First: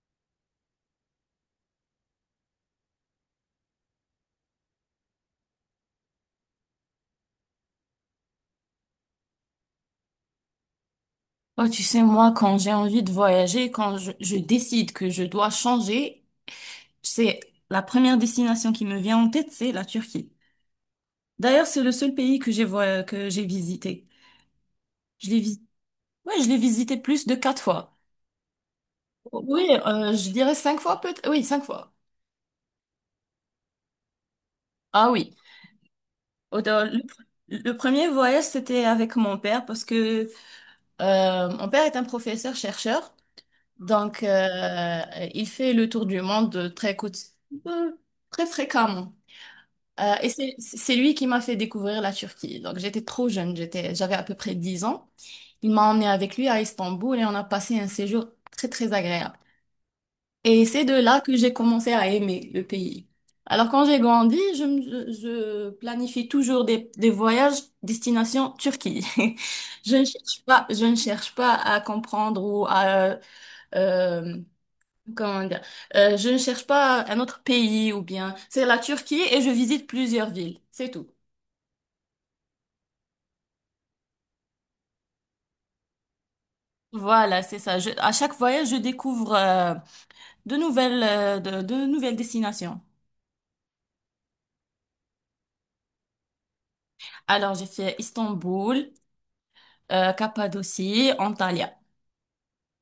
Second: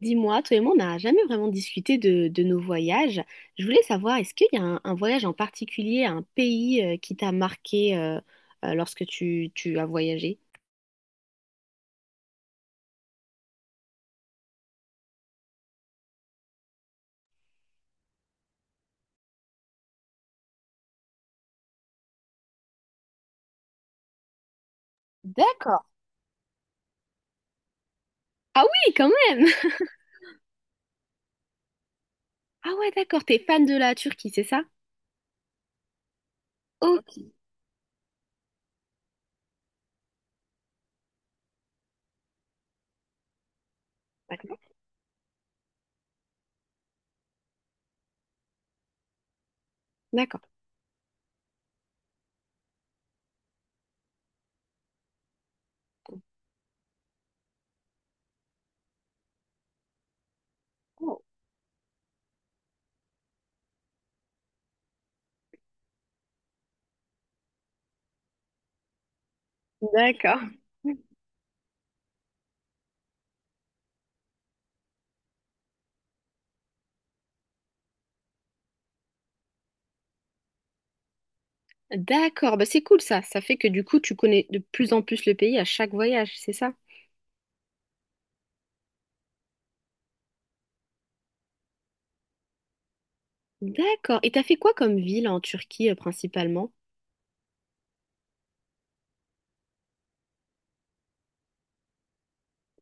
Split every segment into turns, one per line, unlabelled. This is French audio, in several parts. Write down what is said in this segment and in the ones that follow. Dis-moi, toi et moi, on n'a jamais vraiment discuté de nos voyages. Je voulais savoir, est-ce qu'il y a un voyage en particulier, un pays qui t'a marqué lorsque tu as voyagé?
Oh, tu sais, moi, quand j'ai envie de voyager, quand je décide que je dois changer, c'est la première destination qui me vient en tête, c'est la Turquie. D'ailleurs, c'est le seul pays que que j'ai visité. Je l'ai visité,
D'accord.
ouais, je l'ai visité plus de 4 fois.
Ah oui, quand
Oh,
même!
oui, je dirais 5 fois peut-être. Oui, 5 fois.
Ah ouais, d'accord, t'es fan de la Turquie, c'est ça?
Ah oui. Dans
Ok.
le premier voyage, c'était avec mon père, parce que mon père est un professeur chercheur, donc
D'accord.
il fait le tour du monde euh, très fréquemment. Et
D'accord.
c'est lui qui m'a fait découvrir la Turquie. Donc j'étais trop jeune, j'étais, j'avais à peu près 10 ans. Il m'a emmené avec lui à Istanbul et on a passé un séjour très très agréable. Et c'est de là
Oh,
que j'ai commencé à aimer le pays. Alors quand j'ai grandi, je planifie toujours des voyages destination Turquie. Je ne
d'accord.
cherche pas, je ne cherche pas à comprendre ou à euh, comment dire, je ne cherche pas un autre pays, ou bien c'est la Turquie et je visite plusieurs villes, c'est tout.
D'accord, bah c'est cool ça. Ça fait que du coup, tu connais de plus en plus le pays à chaque voyage, c'est ça?
Voilà, c'est ça. À chaque voyage, je découvre de nouvelles, de nouvelles destinations.
D'accord. Et t'as fait quoi comme ville en Turquie principalement?
Alors, j'ai fait Istanbul, Cappadocie, Antalya.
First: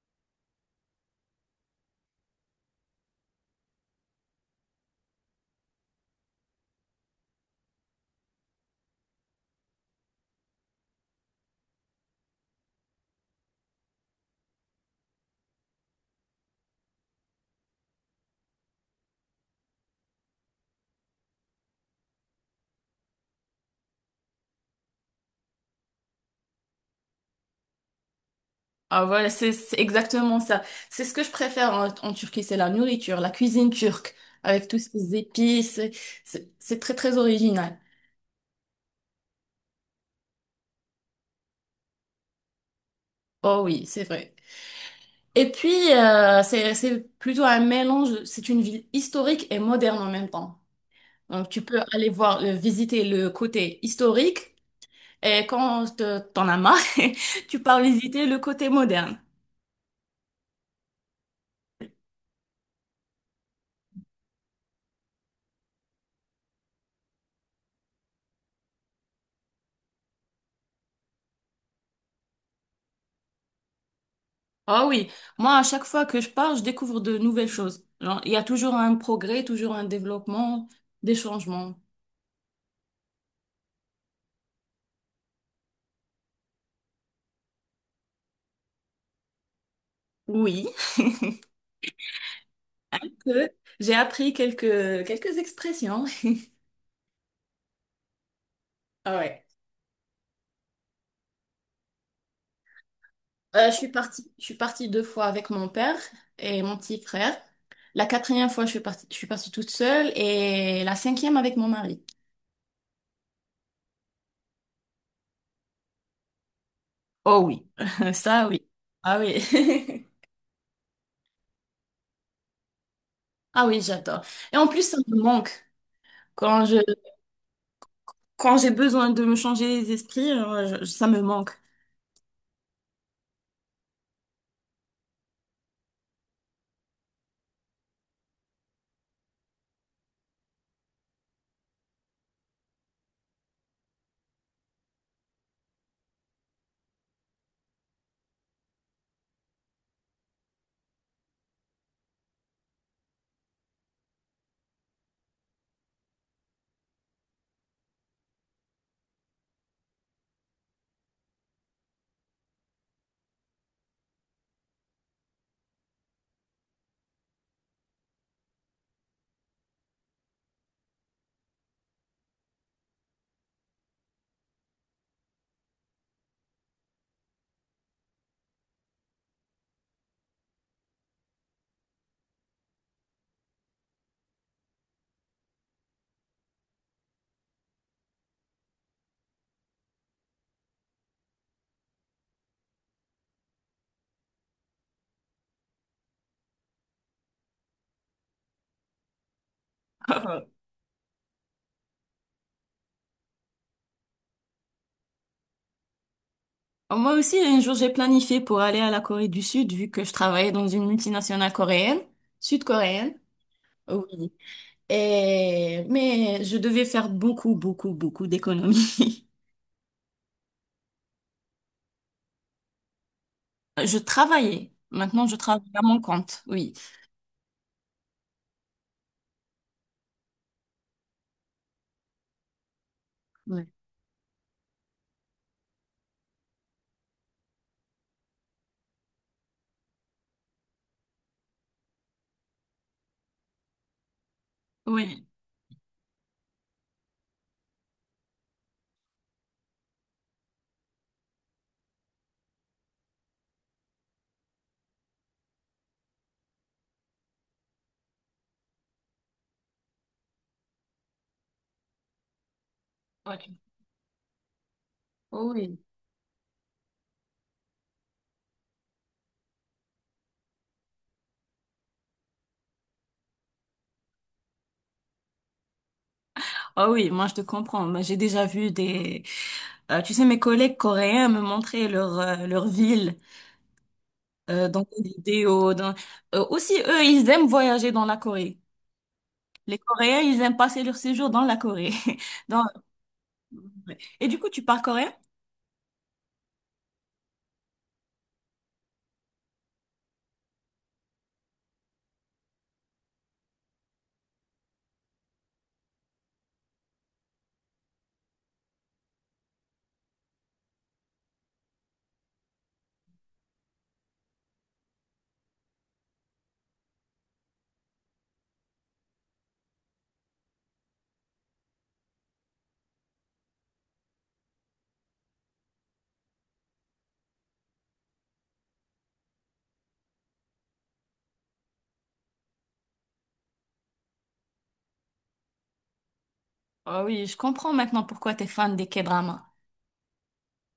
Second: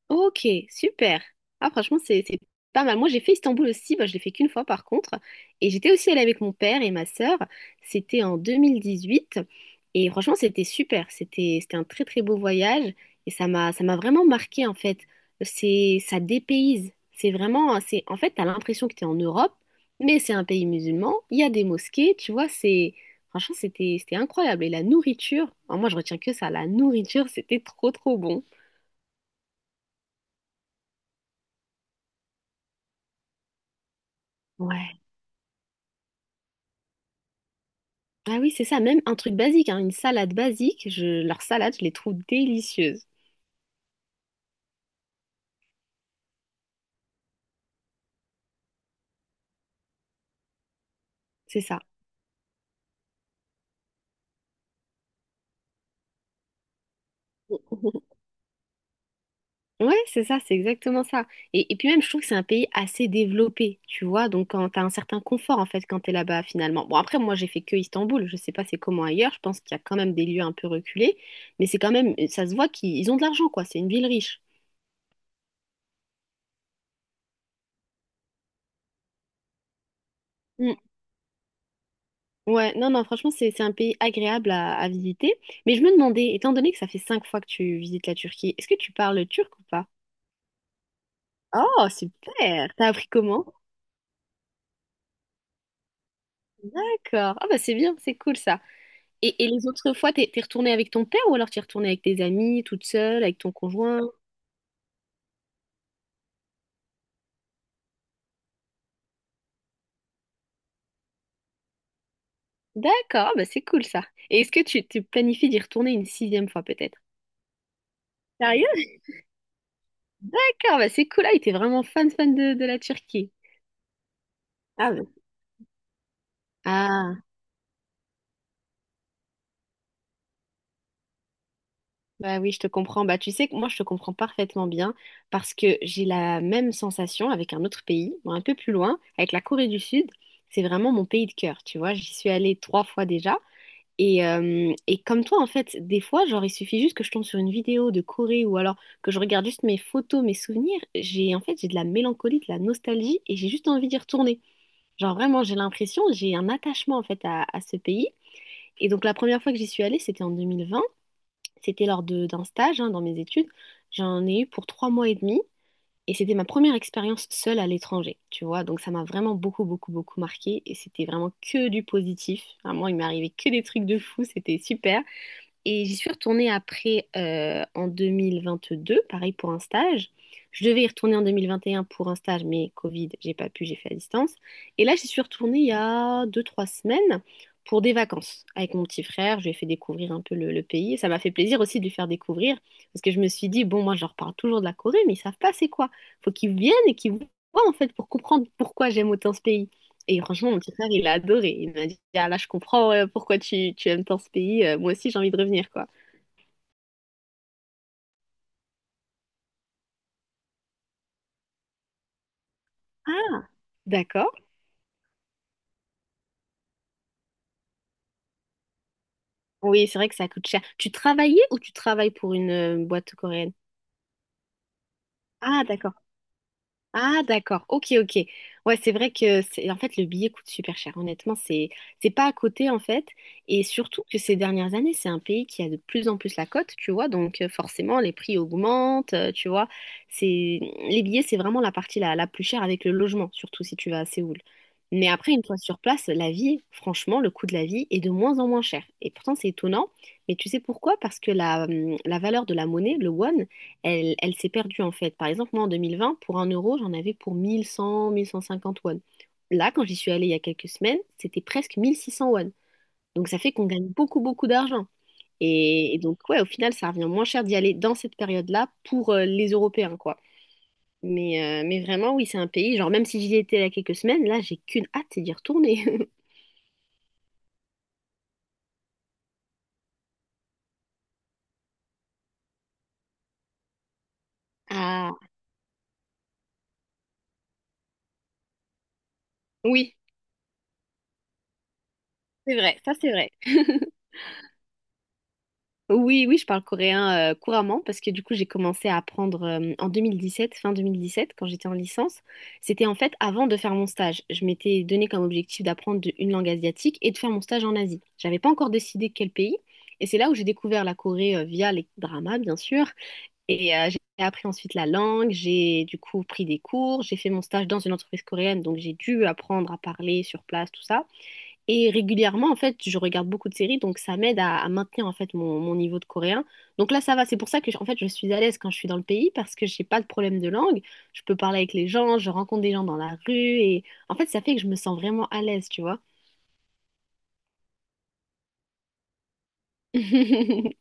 Ok, super. Ah, franchement, c'est pas mal. Moi, j'ai fait Istanbul aussi. Bah, je l'ai fait qu'une fois, par contre. Et j'étais aussi allée avec mon père et ma sœur. C'était en 2018. Et franchement, c'était super. C'était un très, très beau voyage. Et ça m'a vraiment marqué, en fait. C'est ça dépayse. C'est en fait, t'as l'impression que t'es en Europe, mais c'est un pays musulman. Il y a des mosquées, tu vois. C'est Franchement, c'était incroyable. Et la nourriture, alors moi, je retiens que ça. La nourriture, c'était trop, trop bon.
Ah voilà, c'est exactement ça. C'est ce que je préfère en Turquie, c'est la nourriture, la cuisine turque, avec tous
Ouais.
ces épices. C'est très, très original.
Ah oui, c'est ça, même un truc basique, hein, une salade basique, leurs salades, je les trouve délicieuses.
Oh oui, c'est vrai. Et puis, c'est plutôt un mélange, c'est une ville historique et moderne en même temps. Donc,
C'est
tu peux
ça.
aller voir, visiter le côté historique. Et quand t'en as marre, tu pars visiter le côté moderne.
Ouais, c'est ça, c'est exactement ça. Et puis même, je trouve que c'est un pays assez développé, tu vois, donc quand t'as un certain confort, en fait, quand t'es là-bas, finalement. Bon, après, moi, j'ai fait que Istanbul, je sais pas c'est comment ailleurs, je pense qu'il y a quand même des lieux un peu reculés, mais c'est quand même, ça se voit qu'ils ont de l'argent, quoi, c'est une ville riche.
Ah oui, moi à chaque fois que je pars, je découvre de nouvelles choses. Genre, il y a toujours un progrès, toujours un développement,
Mm.
des changements.
Ouais, non, non, franchement, c'est un pays agréable à visiter, mais je me demandais, étant donné que ça fait cinq fois que tu visites la Turquie, est-ce que tu parles turc ou pas?
Oui,
Oh, super! T'as appris
que
comment?
j'ai appris quelques expressions.
D'accord. Ah bah c'est bien, c'est cool ça.
Ah
Et,
ouais.
et les autres fois, t'es retournée avec ton père ou alors t'es retournée avec tes amis, toute seule, avec ton
Je suis
conjoint?
partie, je suis partie 2 fois avec mon père et mon petit frère. La quatrième fois, je suis partie toute seule, et la cinquième avec mon mari.
D'accord, ah bah c'est cool ça. Et est-ce que tu planifies d'y retourner une sixième fois peut-être?
Oh oui, ça oui.
Sérieux?
Ah oui.
D'accord, bah c'est cool. Ah, il était vraiment fan, fan de la Turquie.
Ah oui, j'adore. Et en plus,
Ah,
ça
ouais.
me manque. Quand je,
Ah.
quand j'ai besoin de me changer les esprits, ça me manque.
Bah oui, je te comprends. Bah, tu sais que moi, je te comprends parfaitement bien parce que j'ai la même sensation avec un autre pays, bon, un peu plus loin, avec la Corée du Sud. C'est vraiment mon pays de cœur, tu vois. J'y suis allée trois fois déjà. Et comme toi, en fait, des fois, genre, il suffit juste que je tombe sur une vidéo de Corée ou alors que je regarde juste mes photos, mes souvenirs. En fait, j'ai de la mélancolie, de la nostalgie et j'ai juste envie d'y retourner. Genre, vraiment, j'ai l'impression, j'ai un attachement, en fait, à ce pays. Et donc, la première fois que j'y suis allée, c'était en 2020. C'était d'un stage hein, dans mes études. J'en ai eu pour 3 mois et demi et c'était ma première expérience seule à l'étranger, tu vois. Donc ça m'a vraiment beaucoup, beaucoup, beaucoup marqué et c'était vraiment que du positif. Vraiment, il m'est arrivé que des trucs de fou, c'était super. Et j'y suis retournée après en 2022, pareil pour un stage. Je devais y retourner en 2021 pour un stage, mais Covid, j'ai pas pu, j'ai fait à distance. Et là, j'y suis retournée il y a deux-trois semaines pour des vacances avec mon petit frère. Je lui ai fait découvrir un peu le pays. Ça m'a fait plaisir aussi de lui faire découvrir parce que je me suis dit, bon, moi, je leur parle toujours de la Corée, mais ils savent pas c'est quoi. Faut qu'ils viennent et qu'ils voient en fait pour comprendre pourquoi j'aime autant ce pays. Et franchement, mon petit frère, il a adoré. Il m'a dit, ah là, je comprends pourquoi tu aimes tant ce pays. Moi aussi, j'ai envie de revenir, quoi.
Moi aussi, un jour, j'ai planifié pour aller à la Corée du Sud, vu que je travaillais dans une multinationale coréenne, sud-coréenne.
Ah, d'accord.
Oui. Et, mais je devais faire beaucoup, beaucoup, beaucoup d'économies.
Oui, c'est vrai que ça coûte cher. Tu travaillais ou tu travailles pour une boîte coréenne?
Je travaillais. Maintenant, je
Ah,
travaille à
d'accord.
mon compte. Oui.
Ah d'accord, ok ok. Ouais c'est vrai que c'est en fait le billet coûte super cher. Honnêtement c'est pas à côté en fait, et
Oui.
surtout que ces dernières années c'est un pays qui a de plus en plus la cote tu vois donc forcément les prix augmentent tu vois, c'est les billets c'est vraiment la partie la plus chère avec le logement surtout si tu vas à Séoul. Mais
Oui.
après une fois sur place la vie franchement le coût de la vie est de moins en moins cher et pourtant c'est étonnant, mais tu sais pourquoi? Parce que la valeur de la monnaie le won elle s'est perdue en fait. Par exemple, moi en 2020, pour un euro, j'en avais pour 1100, 1150 won. Là, quand j'y suis allée il y a quelques semaines, c'était presque 1600 won. Donc ça fait qu'on gagne beaucoup, beaucoup d'argent.
Oui.
Et donc, ouais, au final, ça revient moins cher d'y aller dans cette période-là pour les Européens, quoi. Mais vraiment, oui, c'est un pays. Genre, même si j'y étais il y a quelques semaines, là, j'ai qu'une hâte, c'est d'y retourner.
Ah oui, moi je te comprends. Moi, j'ai déjà vu des, tu sais, mes collègues coréens me montraient leur leur ville dans des
Ah,
vidéos. Dans... Aussi, eux, ils aiment voyager dans la Corée. Les
oui,
Coréens, ils aiment passer leur séjour dans la Corée.
c'est
Dans...
vrai, ça c'est vrai.
Et du coup, tu parles coréen?
Oui, oui, je parle coréen couramment parce que du coup, j'ai commencé à apprendre en 2017, fin 2017, quand j'étais en licence. C'était en fait avant de faire mon stage. Je m'étais donné comme objectif d'apprendre une langue asiatique et de faire mon stage en Asie. J'avais pas encore décidé quel pays. Et c'est là où j'ai découvert la Corée via les dramas, bien sûr. Et j'ai appris ensuite la langue. J'ai du coup pris des cours. J'ai fait mon stage dans une entreprise coréenne, donc j'ai dû apprendre à parler sur place, tout ça. Et régulièrement, en fait, je regarde beaucoup de séries, donc ça m'aide à maintenir en fait mon niveau de coréen. Donc là, ça va. C'est pour ça que en fait, je suis à l'aise quand je suis dans le pays parce que j'ai pas de problème de langue. Je peux parler avec les gens, je rencontre des gens dans la rue et en fait, ça fait que je me sens vraiment à l'aise, tu vois.
Ah oui, je comprends maintenant pourquoi t'es fan des K-dramas.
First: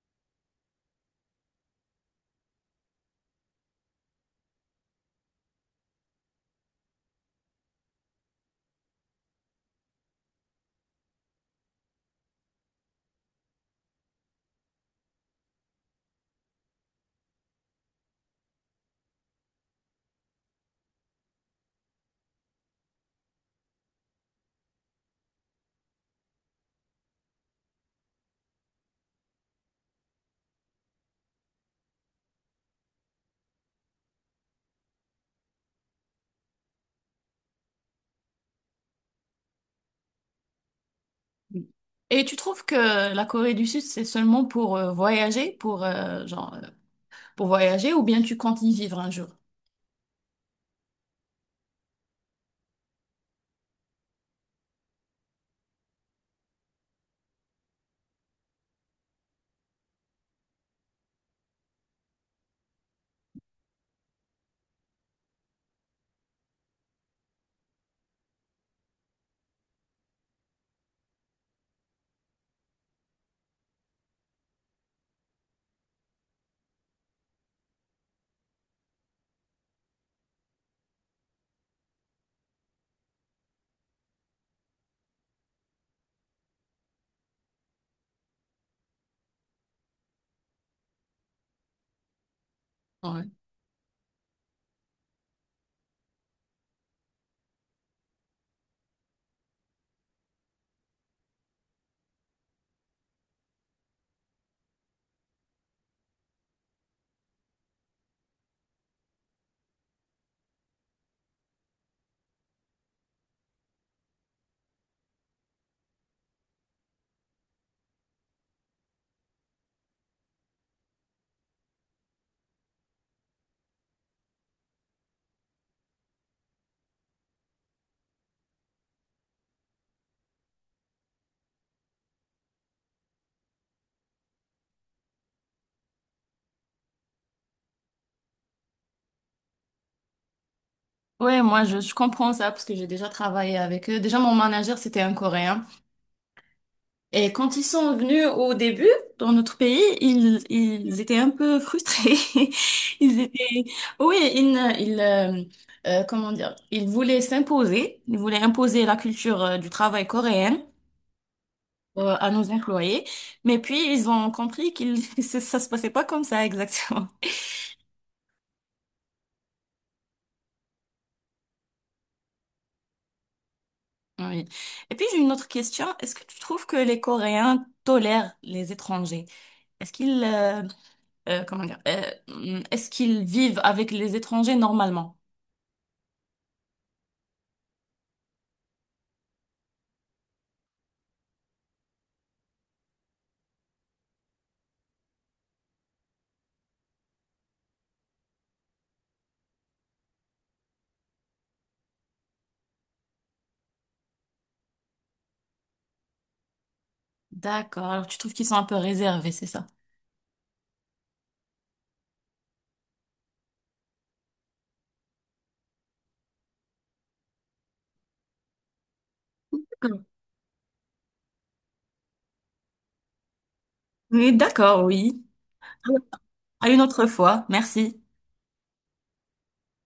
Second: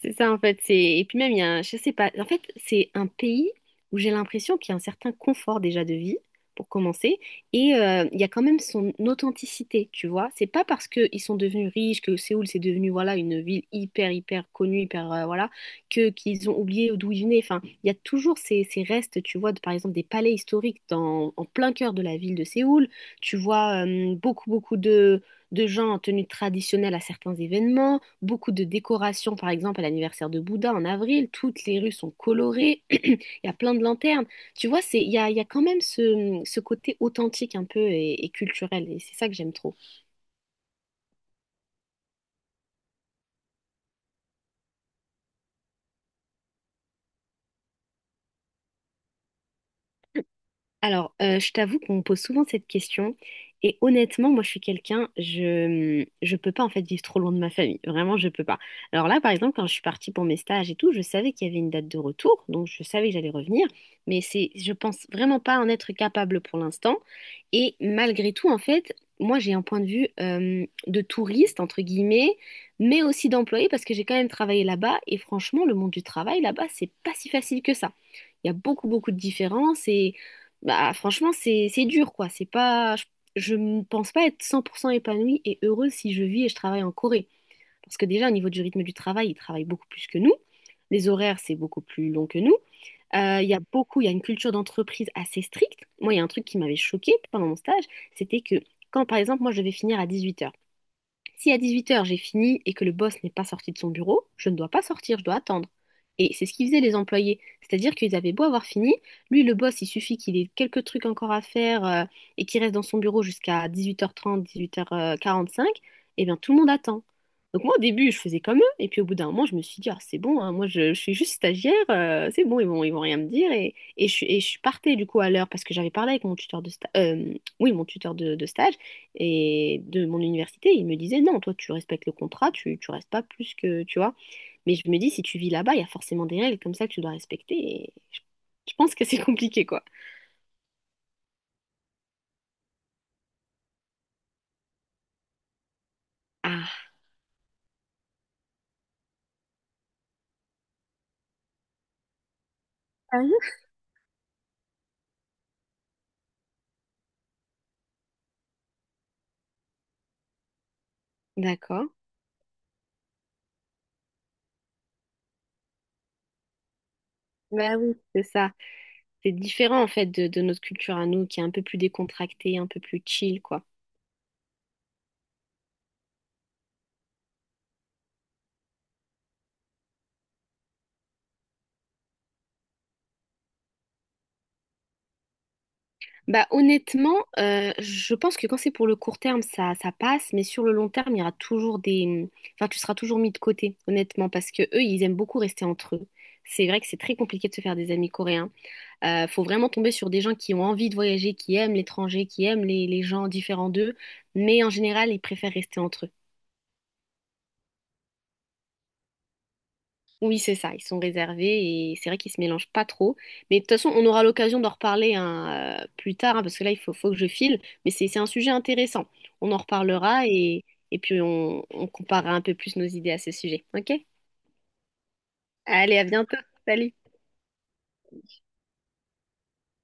C'est ça en fait, c'est et puis même il y a un... je sais pas, en fait, c'est un pays où j'ai l'impression qu'il y a un certain confort déjà de vie pour commencer et il y a quand même son authenticité, tu vois. C'est pas parce qu'ils sont devenus riches que Séoul c'est devenu voilà une ville hyper hyper connue, hyper voilà, que qu'ils ont oublié d'où ils venaient. Enfin, il y a toujours ces restes, tu vois, de, par exemple des palais historiques dans en plein cœur de la ville de Séoul. Tu vois beaucoup beaucoup de gens en tenue traditionnelle à certains événements, beaucoup de décorations, par exemple à l'anniversaire de Bouddha en avril, toutes les rues sont colorées, il y a plein de lanternes. Tu vois, c'est, il y a quand même ce côté authentique un peu et culturel, et c'est ça que j'aime trop.
Et tu trouves que la Corée du Sud, c'est seulement pour voyager, pour genre pour voyager, ou bien tu comptes y vivre un jour?
Alors, je t'avoue qu'on me pose souvent cette question. Et honnêtement, moi, je suis quelqu'un, je peux pas en fait vivre trop loin de ma famille. Vraiment, je peux pas. Alors là, par exemple, quand je suis partie pour mes stages et tout, je savais qu'il y avait une date de retour, donc je savais que j'allais revenir. Mais c'est. Je pense vraiment pas en être capable pour l'instant. Et malgré tout, en fait, moi, j'ai un point de vue de touriste entre guillemets, mais aussi d'employé parce que j'ai quand même travaillé là-bas. Et franchement, le monde du travail là-bas, c'est pas si facile que ça. Il y a beaucoup, beaucoup de différences et bah, franchement, c'est dur, quoi. C'est pas. Je ne pense pas être 100% épanouie et heureuse si je vis et je travaille en Corée. Parce que déjà, au niveau du rythme du travail, ils travaillent beaucoup plus que nous. Les horaires, c'est beaucoup plus long que nous.
Ouais.
Il y a une culture d'entreprise assez stricte. Moi, il y a un truc qui m'avait choquée pendant mon stage, c'était que quand, par exemple, moi, je devais finir à 18 heures, si à 18h j'ai fini et que le boss n'est pas sorti de son bureau, je ne dois pas sortir, je dois attendre. Et c'est ce qu'ils faisaient les employés. C'est-à-dire qu'ils avaient beau avoir fini, lui le boss, il suffit qu'il ait quelques trucs encore à faire et qu'il reste dans son bureau jusqu'à 18h30, 18h45, et bien tout le monde attend. Donc moi au début je faisais comme eux, et puis au bout d'un moment je me suis dit, ah, c'est bon, hein, moi je suis juste stagiaire, c'est bon, ils vont rien me dire. Et je partais du coup à l'heure parce que j'avais parlé avec mon tuteur de stage, oui, mon tuteur de stage et de mon université, ils me disaient non, toi tu respectes le contrat, tu restes pas plus que, tu vois. Mais je me dis, si tu vis là-bas, il y a forcément des règles comme ça que tu dois respecter. Et je pense que c'est compliqué, quoi.
Ouais, moi je comprends ça parce que j'ai déjà travaillé avec eux. Déjà mon manager, c'était un Coréen,
Ah,
et quand ils sont venus au début dans notre pays, ils étaient un peu frustrés. Ils
sérieux?
étaient Oui, ils ne- ils comment dire, ils voulaient s'imposer, ils voulaient imposer la culture du travail coréenne
D'accord.
à nos employés, mais puis ils ont compris qu'ils ça se passait pas comme ça exactement.
Bah oui, c'est ça. C'est différent en fait de notre culture à nous, qui est un peu plus décontractée, un peu plus chill, quoi.
Oui. Et puis j'ai une autre question. Est-ce que tu trouves que les Coréens tolèrent les étrangers? Est-ce qu'ils comment dire, est-ce qu'ils vivent avec les étrangers normalement?
Bah honnêtement, je pense que quand c'est pour le court terme, ça passe, mais sur le long terme, il y aura toujours des. Enfin, tu seras toujours mis de côté, honnêtement, parce que eux, ils aiment beaucoup rester entre eux. C'est vrai que c'est très compliqué de se faire des amis coréens. Faut vraiment tomber sur des gens qui ont envie de voyager, qui aiment l'étranger, qui aiment les gens différents d'eux, mais en général, ils préfèrent rester entre eux.
D'accord. Alors tu trouves qu'ils sont un peu réservés, c'est ça?
Oui, c'est ça, ils sont réservés et c'est vrai qu'ils se mélangent pas trop. Mais de toute façon, on aura l'occasion d'en reparler hein, plus tard, hein, parce que là, il faut que je file, mais c'est un sujet intéressant. On en
D'accord.
reparlera et puis on comparera un peu plus nos idées à ce sujet. OK?
Oui, d'accord, oui.
Allez, à bientôt.
À une
Salut!
autre fois. Merci.